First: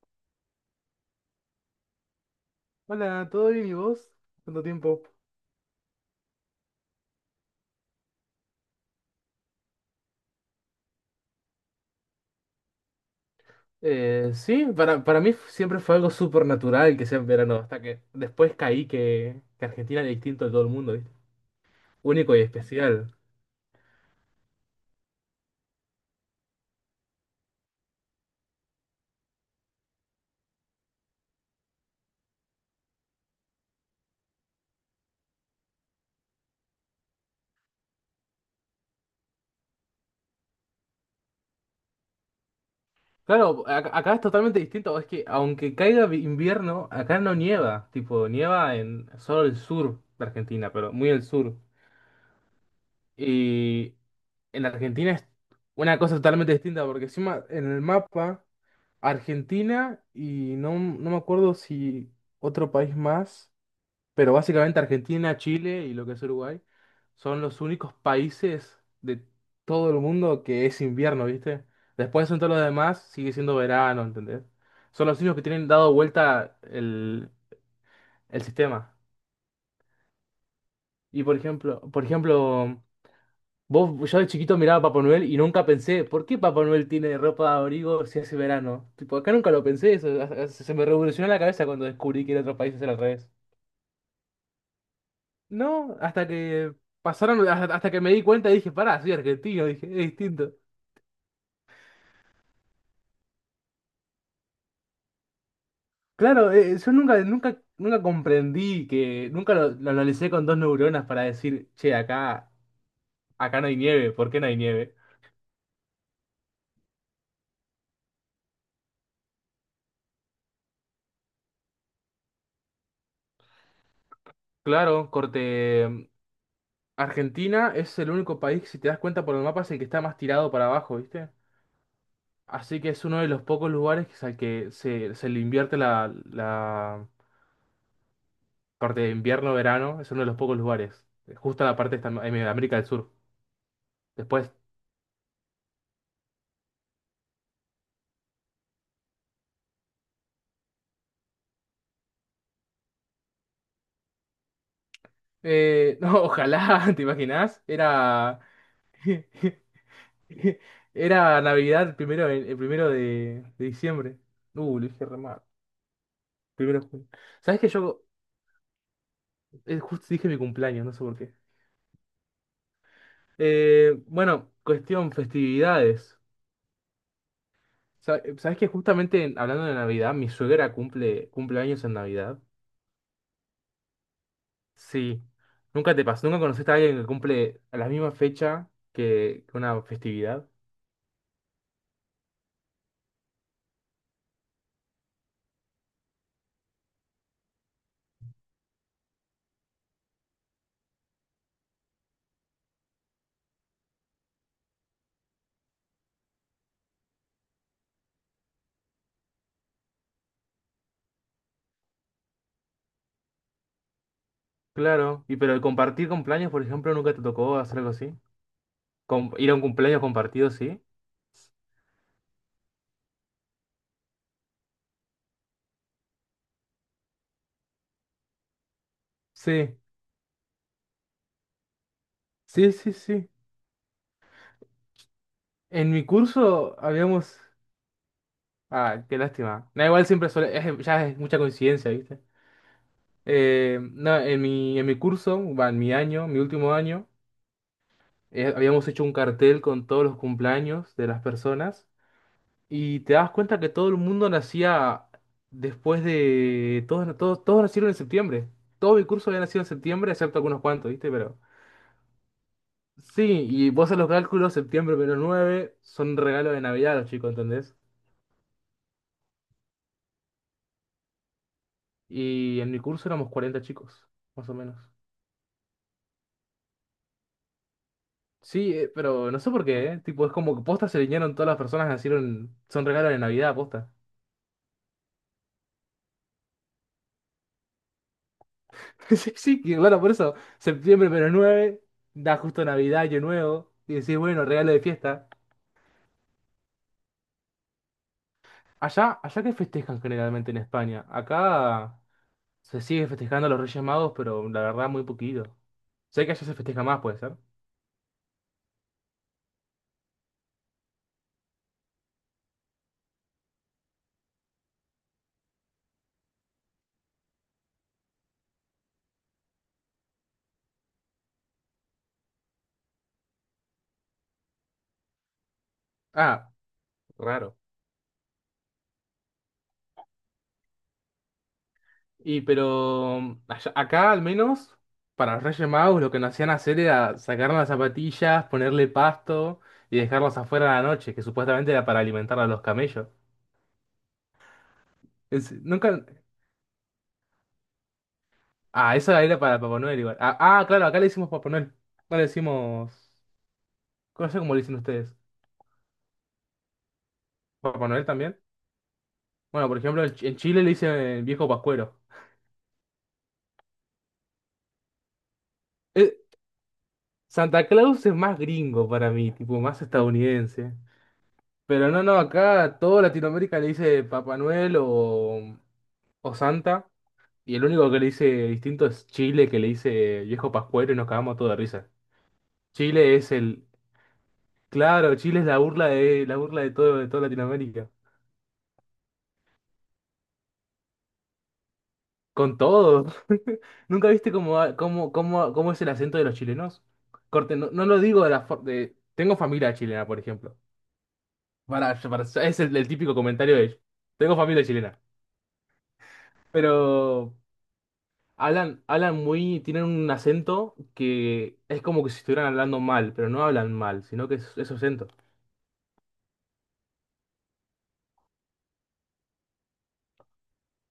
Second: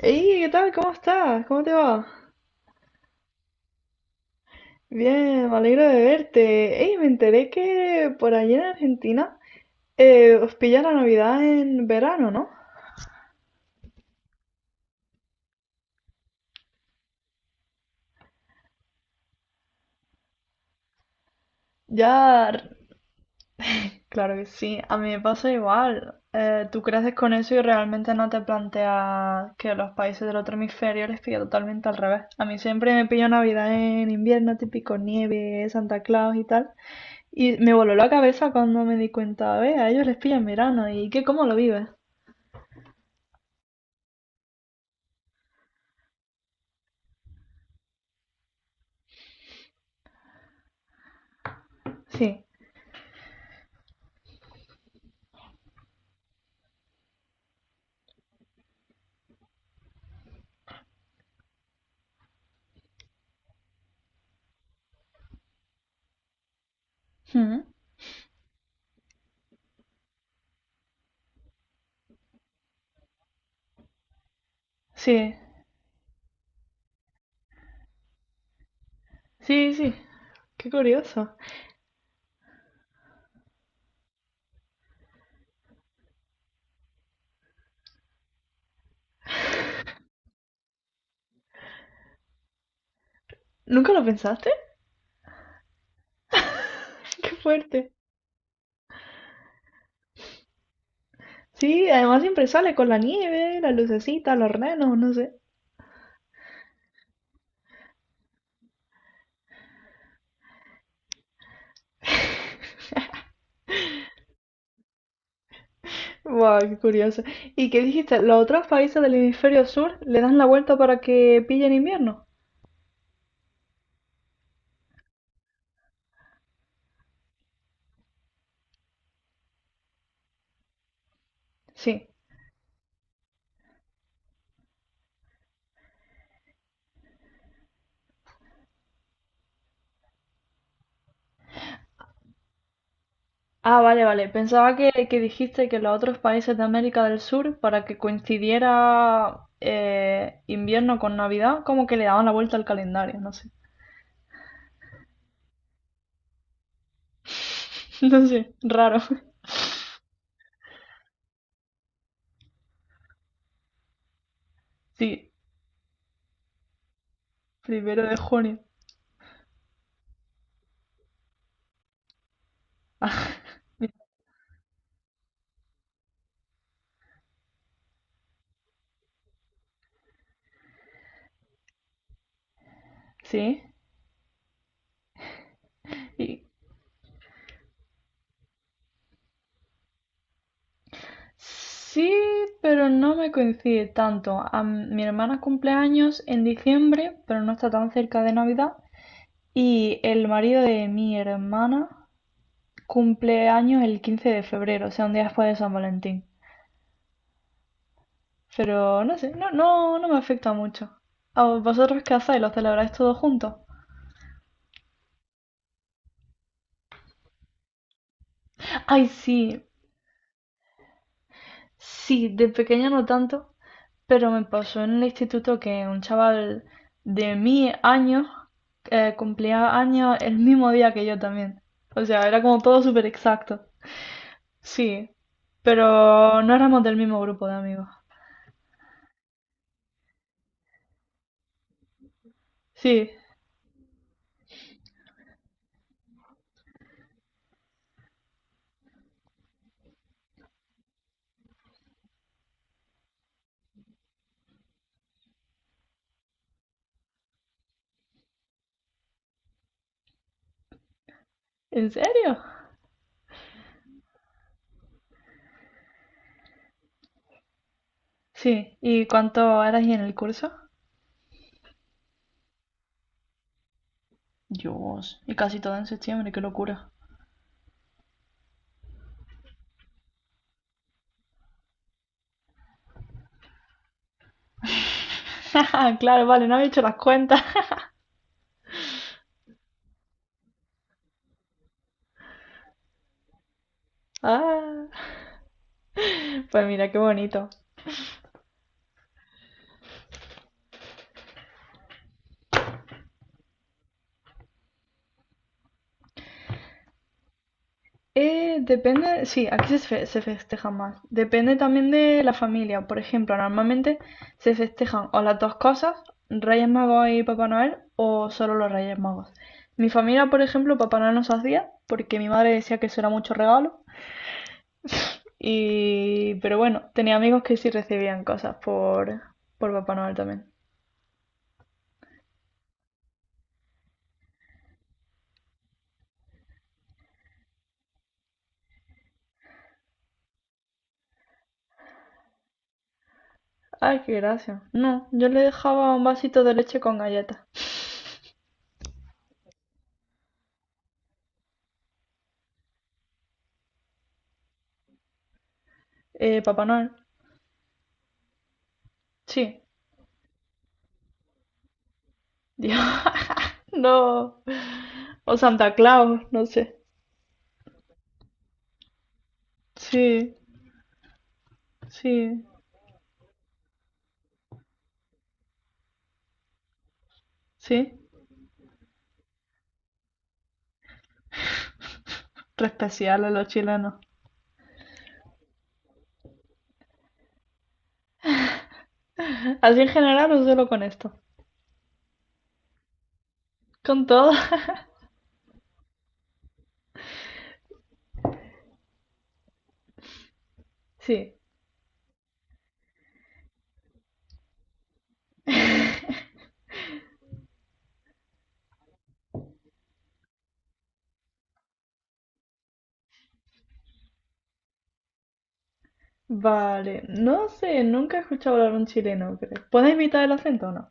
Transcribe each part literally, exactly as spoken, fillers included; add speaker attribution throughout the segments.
Speaker 1: Hey, ¿qué tal? ¿Cómo estás? ¿Cómo te va?
Speaker 2: Hola, ¿todo bien y vos? ¿Cuánto tiempo?
Speaker 1: Bien, me alegro de verte. Hey, me enteré que por allí en Argentina eh, os pilla la Navidad en verano, ¿no?
Speaker 2: Eh, sí, para, para mí siempre fue algo súper natural que sea en verano, hasta que después caí que, que Argentina era distinto de todo el mundo, ¿viste? Único y
Speaker 1: Ya,
Speaker 2: especial.
Speaker 1: claro que sí, a mí me pasa igual. Eh, tú creces con eso y realmente no te planteas que los países del otro hemisferio les pilla totalmente al revés. A mí siempre me pilla Navidad en invierno, típico nieve, Santa Claus y tal. Y me voló la cabeza cuando me di cuenta, ve, a ellos les pilla en verano. ¿Y qué, cómo lo vives?
Speaker 2: Claro, a- acá es totalmente distinto, es que aunque caiga vi- invierno, acá no nieva, tipo, nieva en solo el sur de Argentina, pero muy el sur.
Speaker 1: Sí.
Speaker 2: En Argentina es una cosa totalmente distinta, porque encima en el mapa, Argentina y no, no me acuerdo si otro país más, pero básicamente Argentina, Chile y lo que es Uruguay son los
Speaker 1: Mm.
Speaker 2: únicos países de todo el mundo que es invierno, ¿viste? Después en todos los demás sigue siendo verano, ¿entendés? Son los
Speaker 1: Sí,
Speaker 2: únicos que tienen dado vuelta el, el, sistema.
Speaker 1: sí, sí. Qué
Speaker 2: Y
Speaker 1: curioso.
Speaker 2: por ejemplo, por ejemplo, vos, yo de chiquito miraba a Papá Noel y nunca pensé, ¿por qué Papá Noel tiene ropa de abrigo si hace verano? Tipo, acá nunca lo pensé, eso, a- se me revolucionó la cabeza cuando descubrí que en otros países era al revés.
Speaker 1: ¿Nunca lo pensaste?
Speaker 2: No, hasta que
Speaker 1: Qué
Speaker 2: pasaron, hasta, hasta
Speaker 1: fuerte.
Speaker 2: que me di cuenta y dije, pará, soy argentino, dije, es distinto.
Speaker 1: Sí, además siempre sale con la nieve, la lucecita, los renos, no sé.
Speaker 2: Claro, eh, eh, yo nunca, nunca, nunca comprendí que, nunca lo, lo analicé con dos neuronas para decir, che, acá, acá, no hay nieve, ¿por qué no hay nieve?
Speaker 1: Wow, qué curioso. ¿Y qué dijiste? ¿Los otros países del hemisferio sur le dan la vuelta para que pillen invierno?
Speaker 2: Claro, corte. mm, Argentina es el único país, si te das cuenta por el mapa, es el que está más tirado para abajo, ¿viste?
Speaker 1: Sí.
Speaker 2: Así que es uno de los pocos lugares que- al que se, se le invierte la, la parte de invierno-verano. Es uno de los pocos lugares. Justo en la parte esta- en América del Sur.
Speaker 1: Ah, vale, vale.
Speaker 2: Después.
Speaker 1: Pensaba que, que dijiste que los otros países de América del Sur, para que coincidiera eh, invierno con Navidad, como que le daban la vuelta al calendario, no sé.
Speaker 2: Eh, no, ojalá, ¿te imaginás?
Speaker 1: No
Speaker 2: Era.
Speaker 1: sé, raro.
Speaker 2: Era Navidad el primero, de- el primero de, de diciembre. Uh, lo dije re
Speaker 1: Sí,
Speaker 2: mal. Primero de junio. ¿Sabés que yo
Speaker 1: primero de junio.
Speaker 2: eh, justo dije mi cumpleaños? No sé por qué. Eh, bueno, cuestión festividades. Sa- ¿Sabes que justamente en- hablando de Navidad, mi suegra cumple, cumple años en Navidad?
Speaker 1: Sí.
Speaker 2: Sí. ¿Nunca te pasó? ¿Nunca
Speaker 1: Y-
Speaker 2: conociste a alguien que cumple a la misma fecha que que una festividad?
Speaker 1: sí, pero no me coincide tanto. A m- mi hermana cumple años en diciembre, pero no está tan cerca de Navidad. Y el marido de mi hermana cumple años el quince de febrero, o sea, un día después de San Valentín. Pero no sé, no, no, no me afecta mucho. ¿A vosotros qué hacéis? ¿Lo celebráis todos juntos?
Speaker 2: Claro. ¿Y pero el compartir cumpleaños, por ejemplo, nunca te tocó hacer algo así?
Speaker 1: Ay,
Speaker 2: Com- ¿Ir a
Speaker 1: sí,
Speaker 2: un cumpleaños compartido, sí?
Speaker 1: sí, de pequeña no tanto, pero me pasó en el instituto que un chaval de mi año eh, cumplía
Speaker 2: Sí,
Speaker 1: años el mismo día que yo también. O sea, era como
Speaker 2: sí,
Speaker 1: todo
Speaker 2: sí,
Speaker 1: súper
Speaker 2: sí.
Speaker 1: exacto. Sí,
Speaker 2: En mi
Speaker 1: pero no
Speaker 2: curso
Speaker 1: éramos del mismo
Speaker 2: habíamos...
Speaker 1: grupo de amigos.
Speaker 2: Ah, qué lástima. No, igual siempre suele... es- ya es mucha coincidencia, ¿viste?
Speaker 1: Sí,
Speaker 2: Eh, no, en mi, en mi curso, va, en mi año, mi último año. Eh, habíamos hecho un cartel con todos los cumpleaños de las personas y te das cuenta que todo el mundo nacía después de... Todos, todos, todos nacieron en septiembre. Todo mi curso había nacido en septiembre, excepto algunos cuantos, ¿viste? Pero...
Speaker 1: ¿en serio?
Speaker 2: Sí, y vos haces los cálculos, septiembre menos nueve son regalos de Navidad a los chicos, ¿entendés?
Speaker 1: Sí, ¿y cuánto eras en el curso?
Speaker 2: Y en mi curso éramos cuarenta chicos, más o menos.
Speaker 1: Dios, y casi todo en septiembre, qué locura.
Speaker 2: Sí, eh, pero no sé por qué, ¿eh? Tipo, es como que posta se alinearon todas las personas que nacieron, son regalos de Navidad, posta.
Speaker 1: Claro, vale, no había hecho las cuentas.
Speaker 2: Sí, sí, que bueno, por eso, septiembre menos nueve da justo Navidad, Año Nuevo, y decís, bueno, regalo de
Speaker 1: Ah,
Speaker 2: fiesta.
Speaker 1: pues mira, qué bonito.
Speaker 2: Allá, allá que festejan generalmente en España. Acá se sigue festejando a los Reyes Magos, pero la verdad muy poquito. Sé que allá se festeja más, puede ser.
Speaker 1: Eh, depende, sí, aquí se, fe- se festeja más. Depende también de la familia. Por ejemplo, normalmente se festejan o las dos cosas, Reyes Magos y Papá Noel, o solo los Reyes Magos. Mi familia, por ejemplo, Papá Noel no se hacía porque mi madre decía que eso era mucho regalo. Y,
Speaker 2: Ah,
Speaker 1: pero bueno, tenía amigos que
Speaker 2: raro.
Speaker 1: sí recibían cosas por, por Papá Noel también.
Speaker 2: Y pero allá- acá al menos, para los Reyes Magos lo que nos hacían hacer era sacar las zapatillas, ponerle pasto y dejarlos afuera a la noche, que supuestamente era para alimentar a los camellos.
Speaker 1: Ay, qué gracia. No, yo le
Speaker 2: Es-
Speaker 1: dejaba un
Speaker 2: nunca,
Speaker 1: vasito de leche con galletas.
Speaker 2: Ah, esa era para Papá Noel igual. Ah, ah, claro, acá le decimos Papá Noel. No le decimos. No sé cómo le dicen ustedes.
Speaker 1: Eh, Papá Noel,
Speaker 2: ¿Papá Noel también?
Speaker 1: sí.
Speaker 2: Bueno, por ejemplo, en Ch- en Chile le dicen el viejo Pascuero.
Speaker 1: Yo, no. O Santa
Speaker 2: Eh,
Speaker 1: Claus, no sé.
Speaker 2: Santa Claus es más gringo para mí, tipo, más
Speaker 1: Sí,
Speaker 2: estadounidense. Pero no, no,
Speaker 1: sí,
Speaker 2: acá toda Latinoamérica le dice Papá Noel o, o, Santa. Y el único
Speaker 1: sí.
Speaker 2: que le dice distinto es Chile, que le dice viejo Pascuero y nos cagamos todos de risa.
Speaker 1: Re
Speaker 2: Chile
Speaker 1: especial a
Speaker 2: es
Speaker 1: los
Speaker 2: el.
Speaker 1: chilenos.
Speaker 2: Claro, Chile es la burla de, la burla de todo, de toda Latinoamérica.
Speaker 1: ¿Así en general o solo con esto?
Speaker 2: Con todo.
Speaker 1: Con
Speaker 2: ¿Nunca
Speaker 1: todo.
Speaker 2: viste cómo, ha- cómo, cómo, cómo es el acento de los chilenos? Corte, no, no lo digo de la for- de... Tengo familia chilena, por ejemplo.
Speaker 1: Sí.
Speaker 2: Para, para- es el, el típico comentario de ellos. Tengo familia chilena. Pero hablan, hablan muy... Tienen un acento que es como que si estuvieran hablando mal, pero no hablan mal, sino que es, es su acento.
Speaker 1: Vale. No sé, nunca he escuchado hablar un chileno, creo. ¿Puedes imitar el acento o no?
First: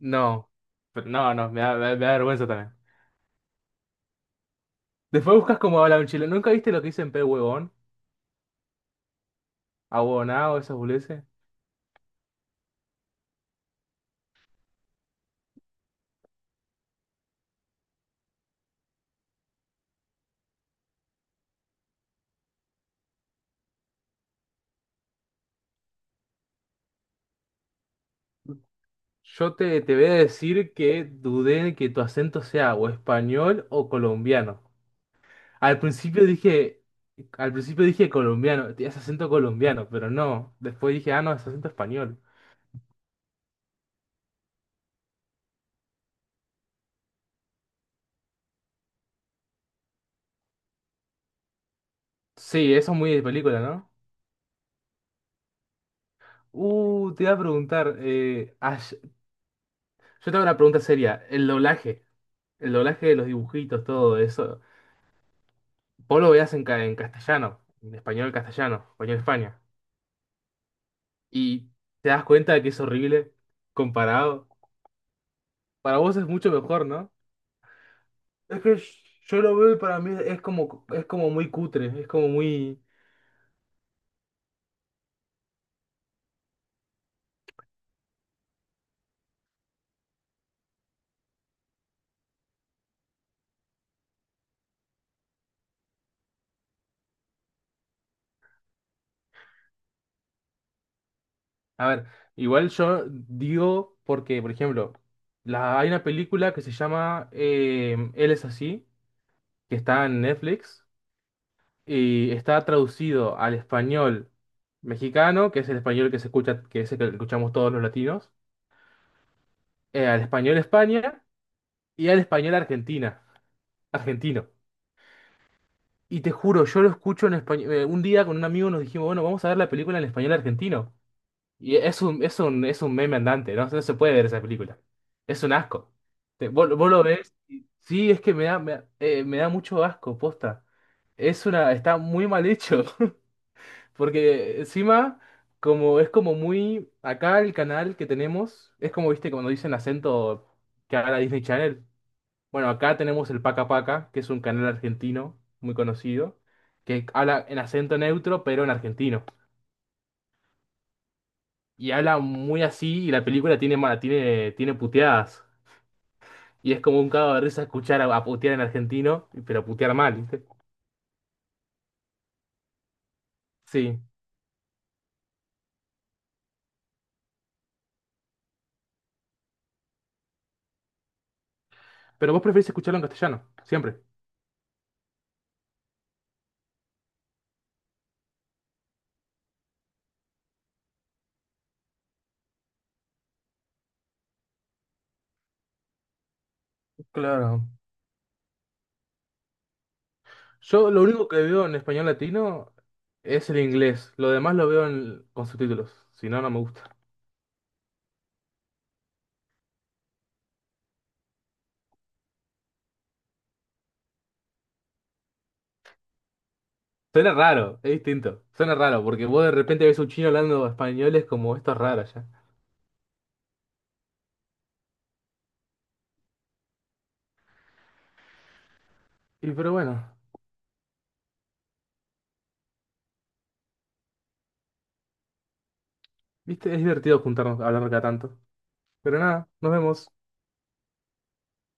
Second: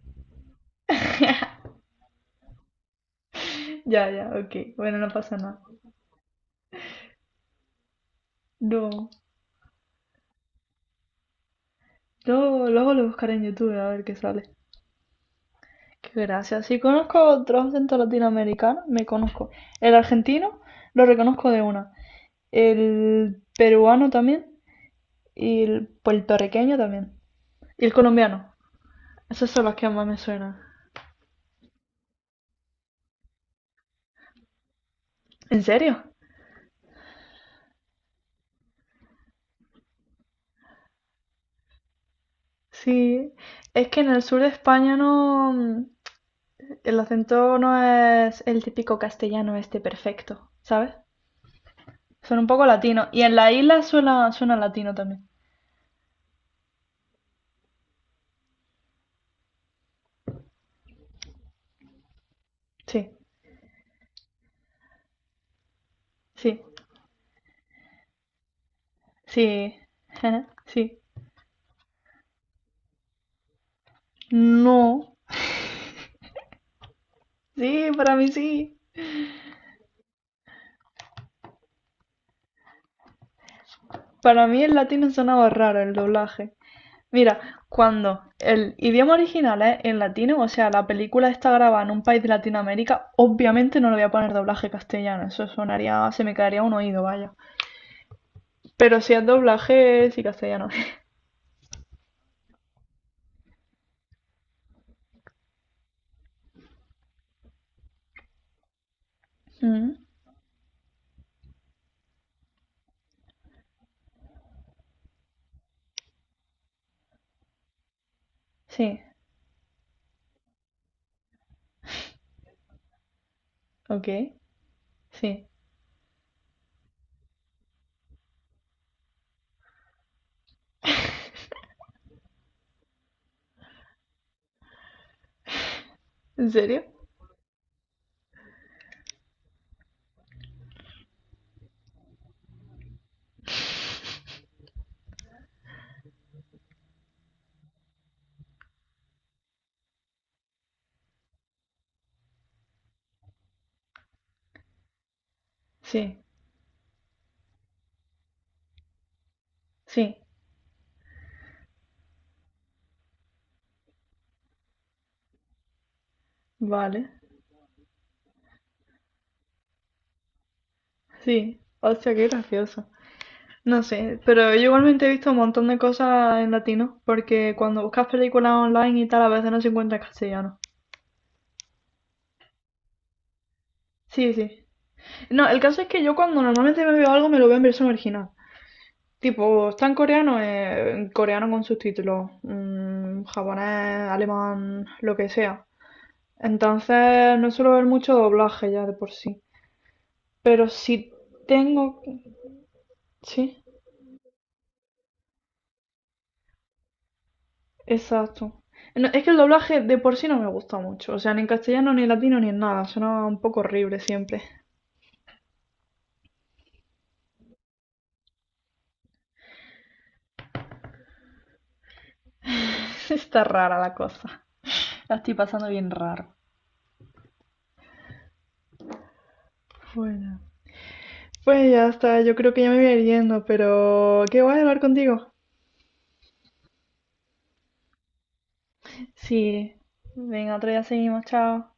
Speaker 2: No. Pero no, no, me da, me da- me da vergüenza también.
Speaker 1: Ya, ya, ok. Bueno, no pasa
Speaker 2: Después buscas
Speaker 1: nada.
Speaker 2: cómo habla un chileno. ¿Nunca viste lo que dicen pe huevón?
Speaker 1: No.
Speaker 2: Ahuevonao, esas boludeces.
Speaker 1: Luego, luego lo buscaré en YouTube a ver qué sale. Qué gracia. Si conozco otros acentos latinoamericanos, me conozco. El argentino lo reconozco de una. El peruano también. Y el puertorriqueño también. Y el colombiano. Esos
Speaker 2: Yo
Speaker 1: son los
Speaker 2: te,
Speaker 1: que
Speaker 2: te voy
Speaker 1: más
Speaker 2: a
Speaker 1: me suenan.
Speaker 2: decir que dudé de que tu acento sea o español o colombiano.
Speaker 1: ¿En
Speaker 2: Al
Speaker 1: serio?
Speaker 2: principio dije, al principio dije colombiano, tienes acento colombiano, pero no. Después dije, ah, no, es acento español.
Speaker 1: Sí. Es que en el sur de España no. mm, El acento no es el típico castellano este perfecto, ¿sabes? Son un poco
Speaker 2: Sí, eso es
Speaker 1: latino
Speaker 2: muy
Speaker 1: y
Speaker 2: de
Speaker 1: en la
Speaker 2: película,
Speaker 1: isla
Speaker 2: ¿no?
Speaker 1: suena, suena latino también.
Speaker 2: Uh, te iba a preguntar, eh, ay- yo tengo una pregunta seria, el doblaje, el doblaje
Speaker 1: Sí,
Speaker 2: de los dibujitos, todo eso. Vos lo veías
Speaker 1: sí,
Speaker 2: en, ca- en castellano, en español castellano, español España.
Speaker 1: sí. Sí.
Speaker 2: Y te das cuenta de que es horrible comparado.
Speaker 1: No.
Speaker 2: Para vos es mucho mejor, ¿no?
Speaker 1: Sí, para mí
Speaker 2: Es que
Speaker 1: sí.
Speaker 2: yo lo veo y para mí es como, es como muy cutre, es como muy...
Speaker 1: Para mí el latino sonaba raro el doblaje. Mira, cuando el idioma original es en latino, o sea, la película está grabada en un país de Latinoamérica, obviamente no le voy a poner doblaje castellano, eso sonaría, se me caería un oído, vaya. Pero si es doblaje, sí castellano.
Speaker 2: A ver, igual yo digo porque, por ejemplo, la, hay una película que se llama eh, Él es así, que
Speaker 1: Mm,
Speaker 2: está en Netflix y está traducido al español mexicano, que es el español que se escucha, que es el que escuchamos todos los latinos,
Speaker 1: sí,
Speaker 2: eh, al español España y al español Argentina,
Speaker 1: ok,
Speaker 2: argentino.
Speaker 1: sí.
Speaker 2: Y te juro, yo lo escucho en español. Eh, un día con un amigo nos dijimos, bueno, vamos a ver la película en español argentino. Y es un, es un, es un meme andante, ¿no? No se puede ver esa película. Es un asco.
Speaker 1: ¿En
Speaker 2: Te- vos,
Speaker 1: serio?
Speaker 2: vos lo ves. y- Sí, es que me da, me, da eh, me da mucho asco, posta. Es una, está muy mal hecho. Porque encima, como es como muy. Acá el canal que tenemos, es como, viste, cuando dicen acento que habla Disney Channel. Bueno, acá tenemos el Paca Paca, que es un canal argentino muy
Speaker 1: Sí,
Speaker 2: conocido, que habla en acento neutro, pero en argentino.
Speaker 1: sí,
Speaker 2: Y habla muy así, y la película tiene, ma- tiene, tiene puteadas. Y es como
Speaker 1: vale,
Speaker 2: un cago de risa escuchar a, a putear en argentino, pero putear mal, ¿viste?
Speaker 1: sí. Hostia, qué gracioso. No
Speaker 2: Sí.
Speaker 1: sé, pero yo igualmente he visto un montón de cosas en latino, porque cuando buscas películas online y tal, a veces no se encuentra en castellano.
Speaker 2: Pero vos preferís escucharlo en castellano, siempre.
Speaker 1: Sí, sí. No, el caso es que yo cuando normalmente me veo algo me lo veo en versión original. Tipo, está en coreano, eh, en coreano con subtítulos, mm, japonés, alemán, lo que sea. Entonces no
Speaker 2: Claro.
Speaker 1: suelo ver mucho doblaje ya de por sí. Pero
Speaker 2: Yo lo
Speaker 1: si
Speaker 2: único que veo en
Speaker 1: tengo...
Speaker 2: español latino es el
Speaker 1: Sí,
Speaker 2: inglés. Lo demás lo veo en- con subtítulos. Si no, no me gusta.
Speaker 1: exacto. No, es que el doblaje de por sí no me gusta mucho. O sea, ni en castellano, ni en latino, ni en nada. Suena un poco horrible siempre.
Speaker 2: Suena raro, es distinto. Suena raro, porque vos de repente ves un chino hablando español, es como esto es raro ya.
Speaker 1: Está rara la cosa. La estoy pasando bien raro.
Speaker 2: Y pero bueno,
Speaker 1: Bueno. Pues ya está, yo creo que ya me voy a ir yendo, pero qué guay hablar contigo.
Speaker 2: viste, es divertido juntarnos a hablar cada tanto. Pero nada, nos
Speaker 1: Sí,
Speaker 2: vemos.
Speaker 1: venga, otro día seguimos, chao.